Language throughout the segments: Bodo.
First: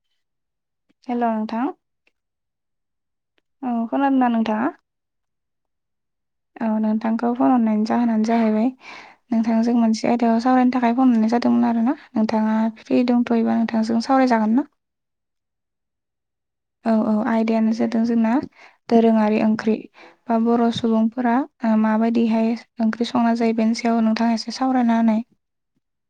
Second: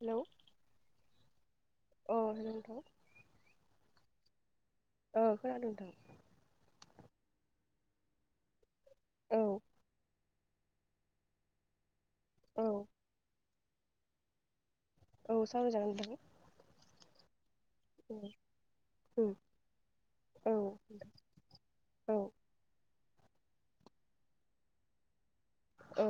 हेलौ हेल' नोंथां औ [unintelligible] औ खोनादोंना नोंथाङा? औ खोनादों नोंथां औ नोंथांखौ फन हरनायनि जाहोनानो जाहैबाय औ नोंथांजों मोनसे आयदायाव सावरायनो थाखाय फन होननाय जादोंमोन आरो ना नोंथाङा औ फ्रि दंथ'योबा नोंथांजों सावरायजागोन ना औ सावराय जागोन नोंथां औ औ आइदायानो जोंना उम दोरोङारि ओंख्रि बा औ बर' सुबुंफोरा ओ औ माबायदिहाय ओंख्रि स'ङो संना जायो बेनि सायाव नोंथाङा एसे सावरायना होनाय ओ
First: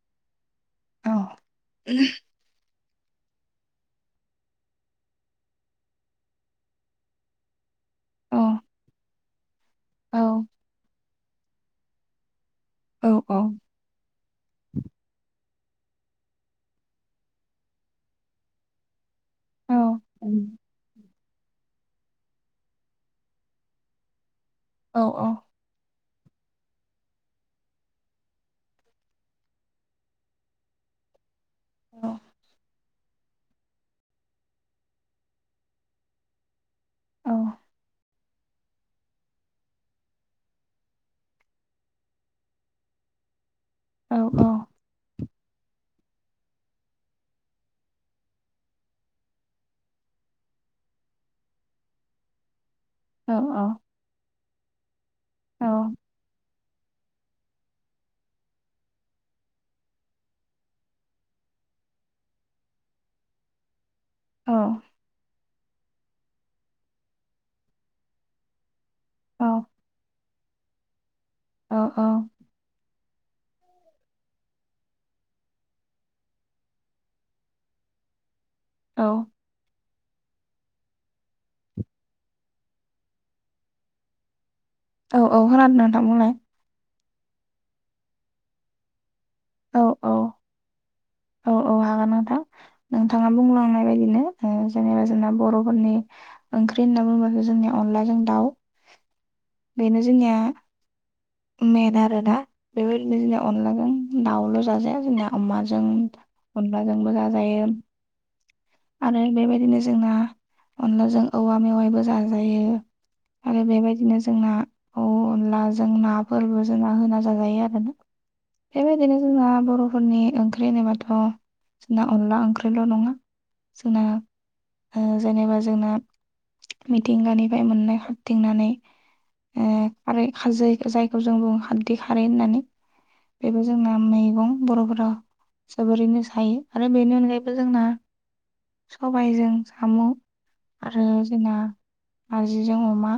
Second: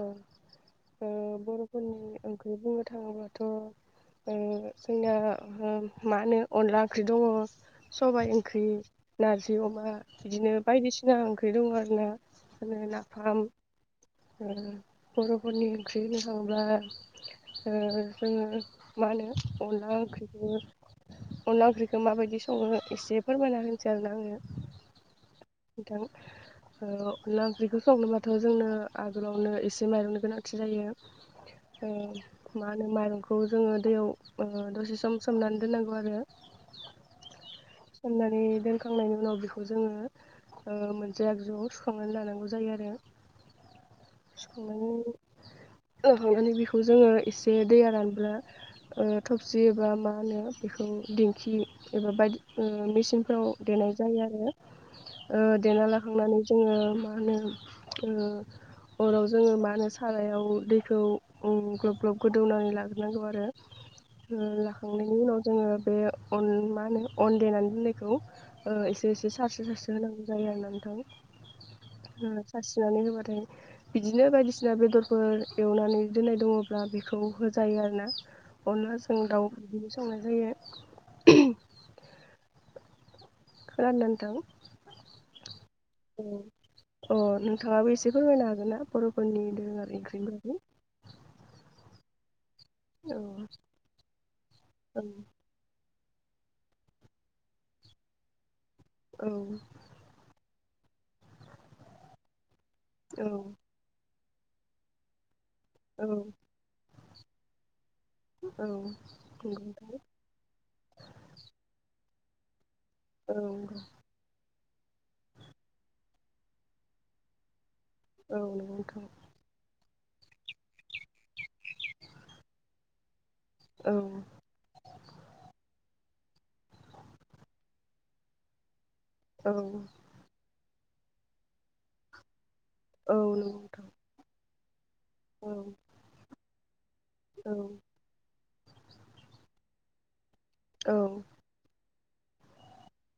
ओ औ बर'फोरनि ओंख्रि बुंनो थाङोब्लाथ' ओ जोंना मा होनो अनला ओंख्रि दङ सबाइ औ ओंख्रि नारजि ओंख्रि अमा औ बिदिनो बायदिसिना ओंख्रि दं आरोना औ औ नाफाम [unintelligible] लोगोफोरनि ओंख्रि होनो थांब्ला जोङो मा होनो औ अनला ओंख्रि खौबो अनला ओंख्रिखौ माबायदि सङो एसे फोरमायना होनोसै आरोना आङो। औ औ ओ अनला ओंख्रिखौ संनोबाथ' जोंनो आगोलावनो एसे माइरंनि गोनांथि जायो ओ मा माइरंखौ जोङो दैयाव ओ दसे सम सोमनानै दोननांगौ आरो औ अननानै दोनखांनायनि उनाव बेखौ जोङो ओ मोनसे आगजुआव सुखांनानै लानांगौ जायो आरो औ सुखांनानै [inaudible] होखांनानै बिखौ जोङो एसे दैया रानबोब्ला ओ थफसि एबा मा होनो बेखौ दिंखि एबा बायदि ओ मेसिनफ्राव देनाय जायो आरो। ओ औ देना लाखांनानै जोङो मा मा होनो ओ [inaudible] अराव जोङो मा होनो सारायाव दैखौ उम ग्लब ग्लब गोदौनानै लाग्रोनांगौ आरो ओ औ लाखांनायनि उनाव जोङो बे अन माहोनो अन देनानै दोननायखौ ओ एस से से सारस्रो सारस्रो होनांगौ जायो आरो नोंथां। औ ओ सारस्रिनानै होबा फ्राय बिदिनो बायदिसिना बेदरफोर एवनानै दोननाय दङब्ला बेखौ होजायो आरो ना। अनलाजों औ दाउ बिदिनो संनाय जायो। खोनांदोंना नोंथां? औ औ खोनादों नोंथां बुंलाय। अ नोंथाङाबो एसे फोरमायनो हागोन ना बरफोरनि औ दोंरोंङारि आरो औ ओंख्रिनि बागै। औ औ हागोन नोंथां नोंथाङा औ बुंलांनाय बायदिनो ओ औ नंगौ नोंथां औ नंगौ नोंथां औ नंगौ नोंथां औ नंगौ नोंथां औ नंगौ नोंथां औ नंगौ नोंथां औ नंगौ नोंथां औ नंगौ नोंथां औ नंगौ नोंथां औ जेनेबा जोंना बरफोरनि ओंख्रि होनना बुंङोब्लाथ' जोंनिया अनलाजों दाउ बेनो जोंनिया मेेन आरोना बेबायदिनो जोंया अनलाजों दाउल जाजाया जोंना अमाजों अनलाजोंबो जाजायो। आरो बेबायदिनो जोंना अनलाजों औवा मेवायबो जाजायो। आरो बेबायदिनो जोंना औ अनलाजों नाफोरबो जोंना होना जाजायो आरो ना। बेबायदिनो जोंना बर' फोरनि ओंख्रि होनोबाथ' जोंना अनला ओंख्रिल नङा जोंना ओ जेनेबा जोंना मिथिंगानिफाय मोननाय खारथिंनानैै ओ खारै खाजै जायखौ जों बुङो खारदै खारै होननानै बेबो जोंना मैगं बर'फोर जोबोरैनो सायो आरो बेनि अनगायैबो जोंना सबायजों साम आरो जोंना नारजिजों अमा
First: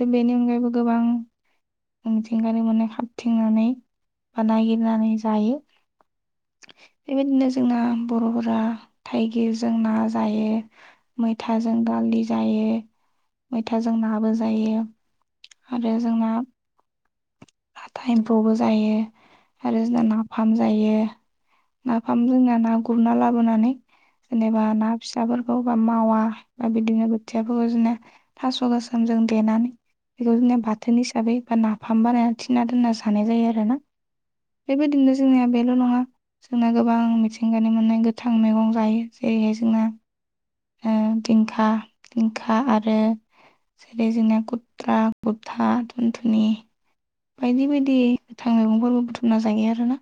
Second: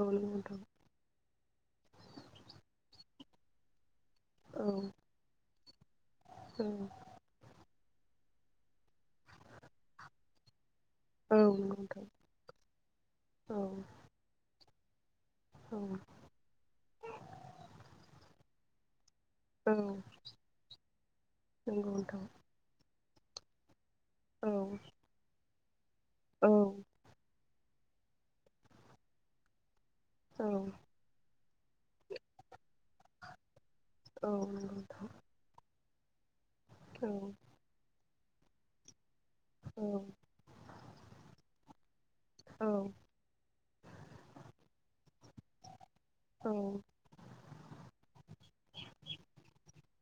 थो बेनि अनगायैबो गोबां मिथिंगारि मान्नाय खाबथिंनानै बा नागिरनानै जायो। बेबायदिनो जोंना बर'फोरा थाइगिरजों ना जायो। मैथाजों दालि जायो मैथाजों नाबो जायो। आरो जोंना लाथा एमफौबो जायो। आरो जोंना नाफाम जायो। नाफाम जोंना ना गुरना लाबोनानै जेनेबा ना फिसाफोरखौ बा मावा बा बिदिनो बोथि याफोरखौ जोंना थास' गोसोमजों देनानै बेखौ जोंनिया बाथोन हिसाबै बा ना फाम बानायना थिना दोनना जानाय जायो आरोना बेबायदिनो जोंनिया बेल' नङा। जोंना गोबां मिथिंगानि मोननाय गोथां मैगं जानाय जायो जेरैहाय जोंना ओ दिंखा दिंखा आरो जेरै जोंना खुथ्रा बुथा औ बायदि बायदि गोथां मैगंफोरबो बुथुमना जायो आरोना।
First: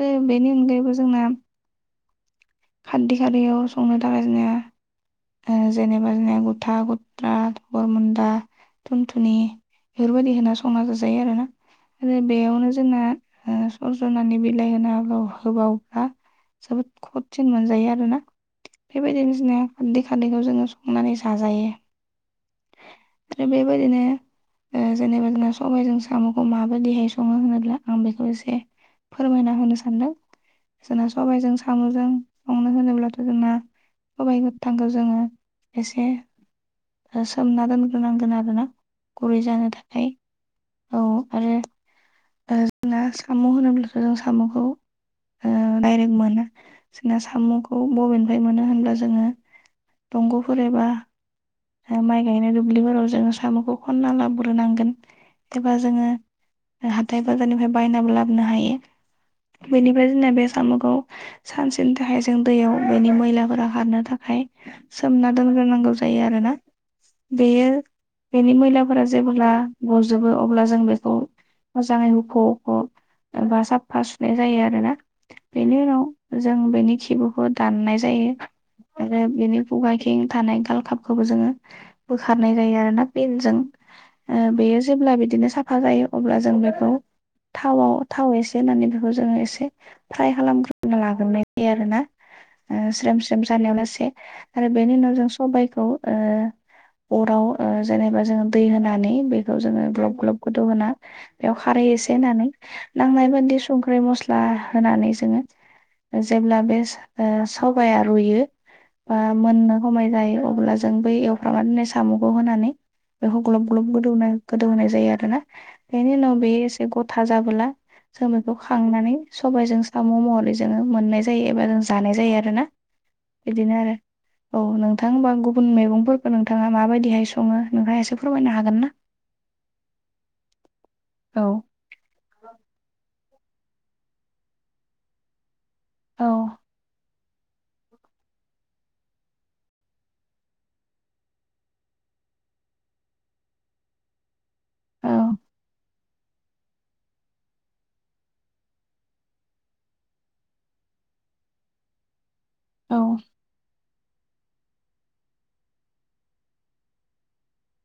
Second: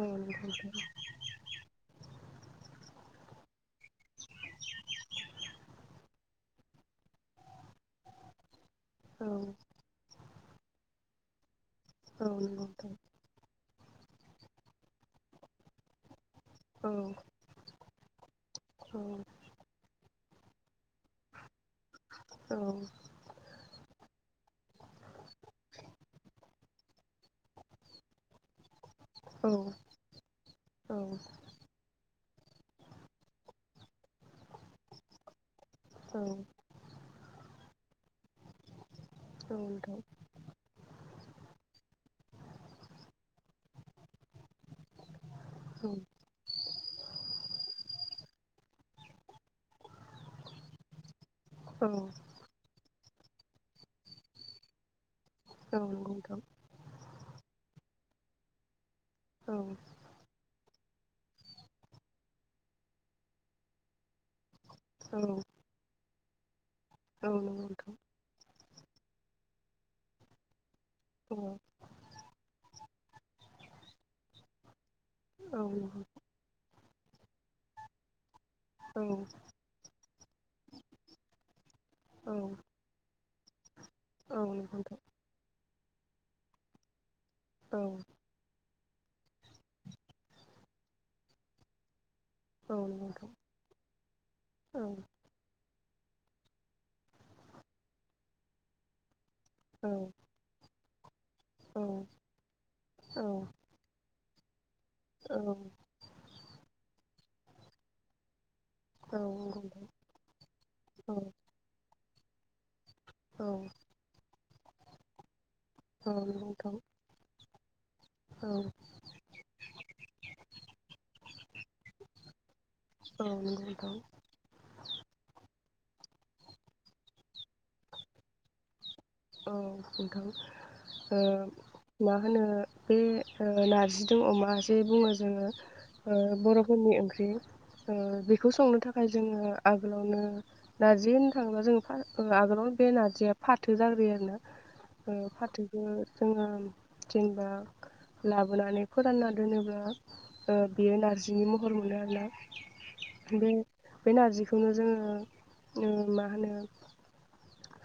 ओ बेनि अनगायैबो जोंना खारदै खारियाव संनो थाखाय जोंनिया ओ जेनेबा जोंनिया गुथा गुथ्रा गरमुन्दा थुनथुनि बेफोर बायदि होना संना जा जायो आरोना आरो बेयावनो जोंना ओ सजनानि बिलाइ होना होबाव होबावब्ला जोबोद खुवाद सिन मोनजायो आरोना। बेबायदिनो जोंनिया खारदैखौ जोङो संनानै जाजायो। आरो बेबायदिनो ओ जेनेबा जोंना सबायाइजों साम'खौ माबायदिहाय सङो होनोब्ला आं बेखौ एसे फोरमायना होनो सानदों जोंना सबायजों साम'जों संनो होनोब्लाथ' जोंना सबाय गोथांखौ जोङो एसे ओ सोमना दोनग्रोनांगोन आरो ना गुरै जानो थाखाय। औ आरो ओ जोंना साम' होनोब्लाथ' जों साम'खौ ओ डाइरेक्ट मोना। जोंना साम'खौ बबेनिफ्राय मोनो होनब्ला जोङो दंग'फोर एबा ओ माइ गायनाय दुब्लिफोराव जोङो साम'खौ खनना लाबग्रोनांगोन। एबा औ नंगौ जोङो नोंथां हाथाय बाजारनिफ्राय बायनाबोलाबोनो हायो। औ बेनिफ्राय जोंना साम'खौ सानसेनि थाखाय जों दैयाव बेनि मैलाफोरा खारनो थाखाय औ सोमना दोनग्रोनांगौ जायो आरोना औ नंगौ बेयो नोंथां बेनि मैला फोरा जेब्ला गजोबो अब्ला जों बेखौ मोजाङै हुख' हख' एबा साफा सुनाय जायो आरोना औ बेनि उनाव जों बेनि खिबुखौ दाननाय जायो नंगौ आरो बेनि खुगाथिं थानाय गालखाबखौबो जोङो औ बोखारनाय जायो आरो ना पिनजों औ ओ बेयो नंगौ जेब्ला बिदिनो साफा फा जायो अब्ला जों बेखौ नोंथां थावाव थाव एसे होननानै बेखौ जोङो एसे फ्राय खालामग्रोनो लाग्रोनाय जायो आरो ना। औ ओ स्रेम नंगौ स्रेम जानायावलासे आरो बेनि उनाव नोंथां जों सबायखौ अराव ओ जेनेबा जोङो दै होनानै बेखौ जोङो ग्लब ग्लब गोदौ होना बेयाव औ खारै एसे होननानै नांनाय बादि संख्रै मस्ला होनानै औ जोङो ओ जेब्ला बे स-सबाइया रुयो बा औ मोननो नंगौ हमाय जायो अब्ला जों नोंथां औ बै ए नाय साम'खौ होनानै बेखौ औ ग्लब ग्लब गोदौ गोदौ होनाय जायो आरो ना। एनि औ उनाव बेयो नंगौ नोंथां औ नंगौ नोंथां एसे गथा जाबोला जों औ बेखौ नोंथां खांनानै सबायजों साम' महरै जोङो मोननाय जायो एबा जों जानाय जायो आरोना। इदिनो आरो औ नोंथां ओमबा आं गुबुन गुबुन मैगंफोरखौ नोंथाङा माबायदिहाय सङो नोंथाङासो फोरमायनो हागोन ना? औ नोंथां ओ औ मा होनो बे नारजि दो अमा जे बुङो जोङो औ बर'फोरनि ओंख्रि। जोङो बेखौ संनो थाखाय जोङो आगोलावनो नारजै होनो थाङोबा जोङो आगोलावनो बे नारजिया फाथो जाबाय आरोना औ ओ फाथोखो जोङो जेनेबा लाबोनानै फोरानना दोनोब्ला ओ बेयो नारजिनि महर मोनो आरोना। औ बे बे नारजिखौनो जोङो ओ मा होनो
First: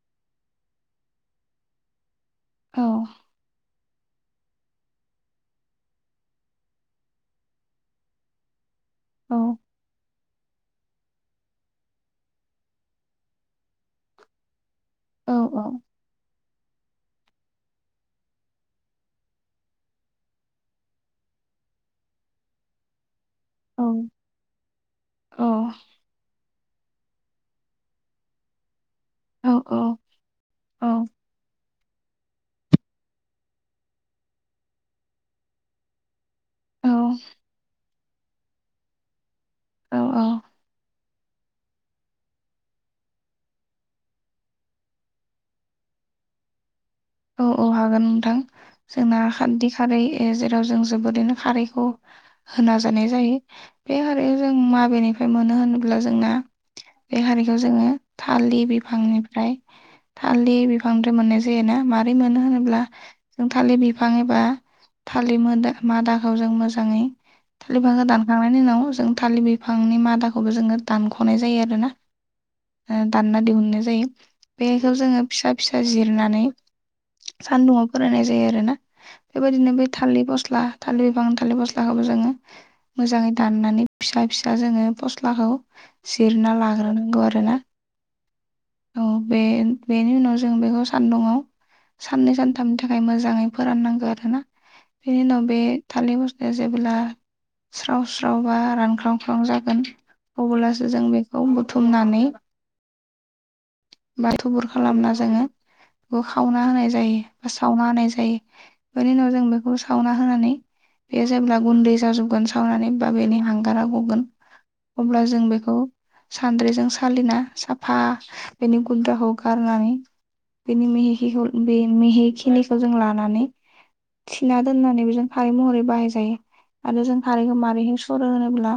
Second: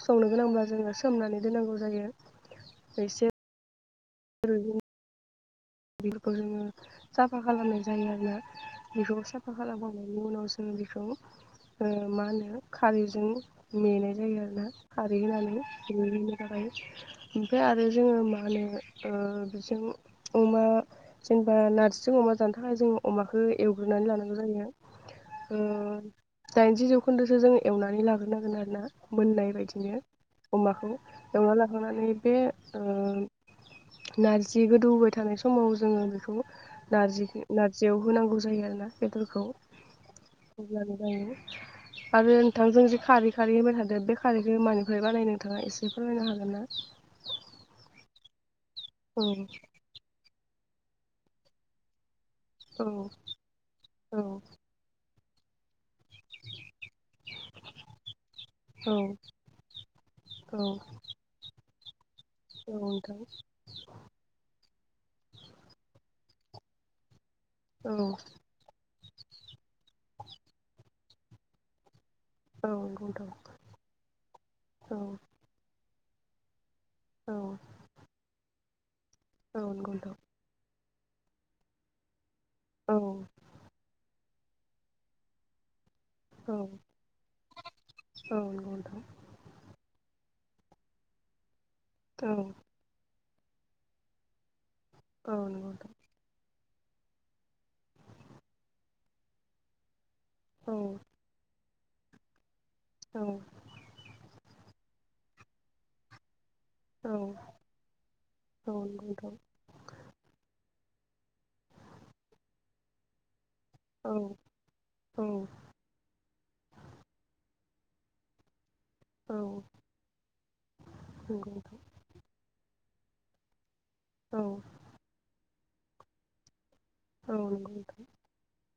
संनो गोनांब्ला जोङो सोमनानै दोननांगौ जायो औ एसे [unintelligible] बेफोरखौ जोङो साफा खालामनाय जायो आरोना बेफोरखौ औ साफा खालामखांनायनि उनाव जो बेखौ ओ मा होनो खारैजों मेनाय जायो आरो ना खारै होनानै औ बिनो थाखाय ओमफ्राय आरो जोङो मा होनो ओ बिजों अमा जेनेबा नारजिजों अमा जानो थाखाय जों अमा खौ औ एवग्रोनानै लानांगौ जायो। दाइनजि जौखोन्दोसो जों एवनानै लाग्रोनांगोन आरो ना। औ मोननाय औ बायदिनो अमाखौ एवना ला खांनानै बे ओ नारजि गोदौबाय थानाय समाव जोङो बेखौ औ नारजि नारजियाव होनांगौ जायो आरो ना बेदरखौ औ औ अब्लानो आरो नोंथां जों जि खारै खारै होनबाय थादो बे खारैखो मानिफ्राय बानायो नोंथाङा एसे फो फोरमायनो हागोन ना? औ औ हागोन नोंथां जोंना औ खारदि खारै एजे जों जोबोरैनो खारैखौ होना औ जानाय जायो बे औ खारैखौजों माबेनि फ्राय मोनो होनोब्ला जोंना बे खारिखौ जोङो थालि औ बिफांनिफ्राय थालि औ बिफांनिफ्राय मोननाय जायोना मारै मोनो औ होनोब्ला नोंथां जों थालि बिफां एबा थालि मोला मादा खौ जों मोजाङै थालि औ बिफांखो दानखांनायनि उनाव जों थालि बिफांनि मादाखौबो जोङो दानख'नाय जायो आरो ना औ ओ नंगौ दानना नोंथां दिहुननाय जायो बेखौ औ जोङो फिसा फिसा जिरनानै औ सानदुआव फोराननाय जायो आरोना? बेबायदिनो औ बै नंगौ थालि फस्ला थालिर बिफां थालि फस्लाखौबो जोङो नोंथां औ मोजाङै दाननानै फिसा फिसा जोङो फस्लाखौ जिरना औ लाग्रोनांगौ आरो ना औ बे बेनि उनाव जों बेखौ सानदुङाव साननै सानथामनि थाखाय मो जाङै फोराननांगो आरोना बेनि औ नंगौ नोंथां औ उनाव बे नंगौ नोंथां थालि फ जेब्ला स्राव स्रावबा रानख्रांख्राव जागोन औ अब्लासो जों बेखौ बुथुमनानै औ बा थुबुर खालामना जोङो सावना होनाय औ जायो बा सावना होनाय जायो औ बेनि नंगौ उनाव नोंथां जों बेखौ सावना होनानै बेयो जेब्ला गुन्दै जाजोबगोन सावनानै बा बेनि हां गारा औ गगोन अब्ला औ नंगौ नोंथां औ नंगौ नोंथां औ नंगौ नोंथां औ नंगौ नोंथां औ नंगौ नोंथां औ नंगौ नोंथां औ नंगौ नोंथां औ नंगौ नोंथां औ जों नंगौ नोंथां औ बेखौ सान्द्रिजों सालिना साफा बेनि गुद्राखौ गारनानै बेनि मिहिखिखौ बे मेहिखिनिखौ जों लानानै औ थिना दोननानै बेजों खारै महरै बाहाय जायो आरो जों खारैखौ मारैहाय सरो होनोब्ला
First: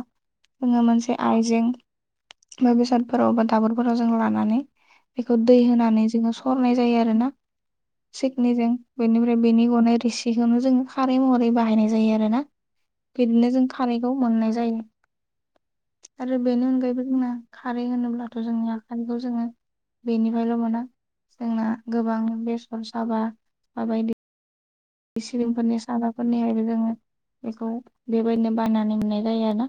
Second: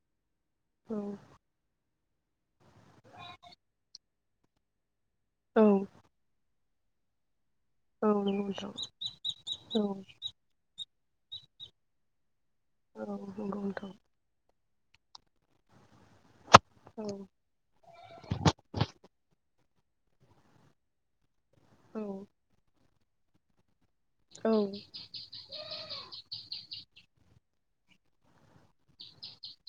जोङो मोनसे आइजें बा बेसादफोराव बा दाबोरफोराव जों लानानै बेखौ दै होनानै जोङो सरनाय जायो आरोना सिकनिजों बेनिफ्राय बेनि गनाय रिसिखौनो जोङो खारै महरै बाहायनाय जायो आरो ना बिदिनो जों खारैखौ मोननाय जायो। आरो बेनि अनगायै जोंना खारै होनोब्लाथ' जोंनि खारैखौ जोङो बेनिफ्रायल' मोना जोंना गोबां बेसर साबा औ सिलिंफोरनि सादाफोरनिहायबो जोङो बेखौ बेबायदिनो बायनानै मोननाय जायो आरोना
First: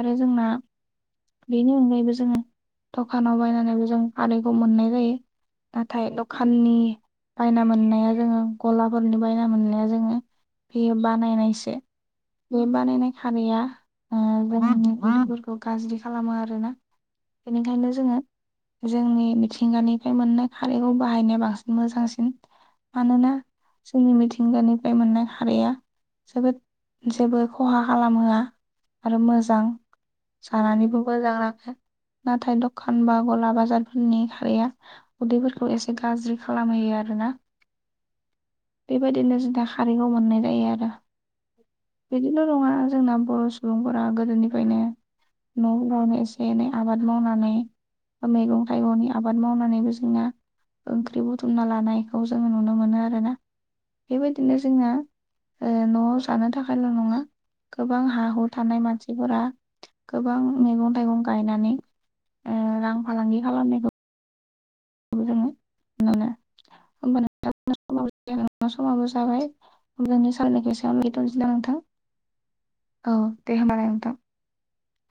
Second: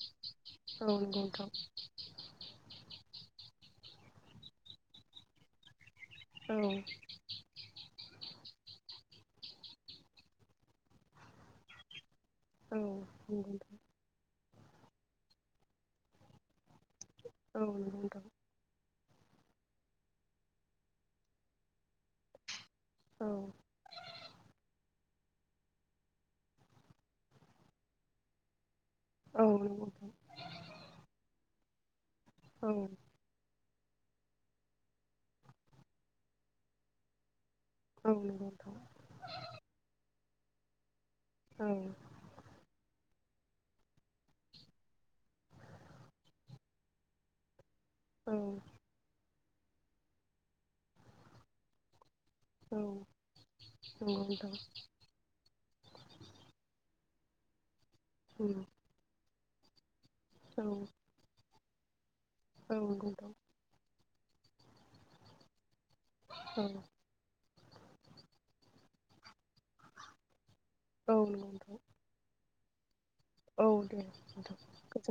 आरो जोंना बेनि अनगायैबो जोङो दखानाव बायनानैबो जों खारैखौ मोननाय जायो नाथाय दखाननि बायना मोननाया जोङो गला फलनि बायना मोननाया जोङो बेयो बानायनायसो बे बानायनाय खारैया जोंनि उदैफोरखौ गाज्रि खालामो आरोना बेनिखायनो जोङो जोंनि मिथिंगानिफ्राय मोननाय खारैखौ बाहायनाया बांसिन मोजांसिन मानोना जोंनि मिथिंगानिफ्राय मोननाय खारैया जोबोद जेबो खहा खालामोहोआ आरो मोजां जानानैबो मोजां नाङो। नाथाय दखान बा गला बाजार नि खारैया उदैफोरखौ एसे गाज्रि खालामहैयो आरोना बेबायदिनो जोंहा खारैखौ मोननाय जायो आरो बिदिल' नङा जोंना बर' सुबुंफोरा गोदोनिफ्रायनो न'फोरावनो एसे एनै आबाद मावनानै मैगं थाइगंनि आबाद मावनानैबो जोंना ओंख्रि बुथुमना लानाय खौ जोङो नुनो मोनो नंगौ आरो ना नोंथां बेबायदिनो जोंना ओ न'आव जानो थाखायल' नङा गोबां हा हु उम थानाय मानसिफोरा गोबां औ मैगं थाइगं गायनानै ओ औ रां नंगौ फालांगि नोंथां खालामनायखौ खौ जोङो मोनो औ [inaudible] समाबो जाबाय [unintelligible] [unintelligible] औ औ नंगौ नामा नोंथां औ दे होमबालाय नोंथां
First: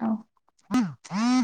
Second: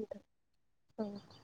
औ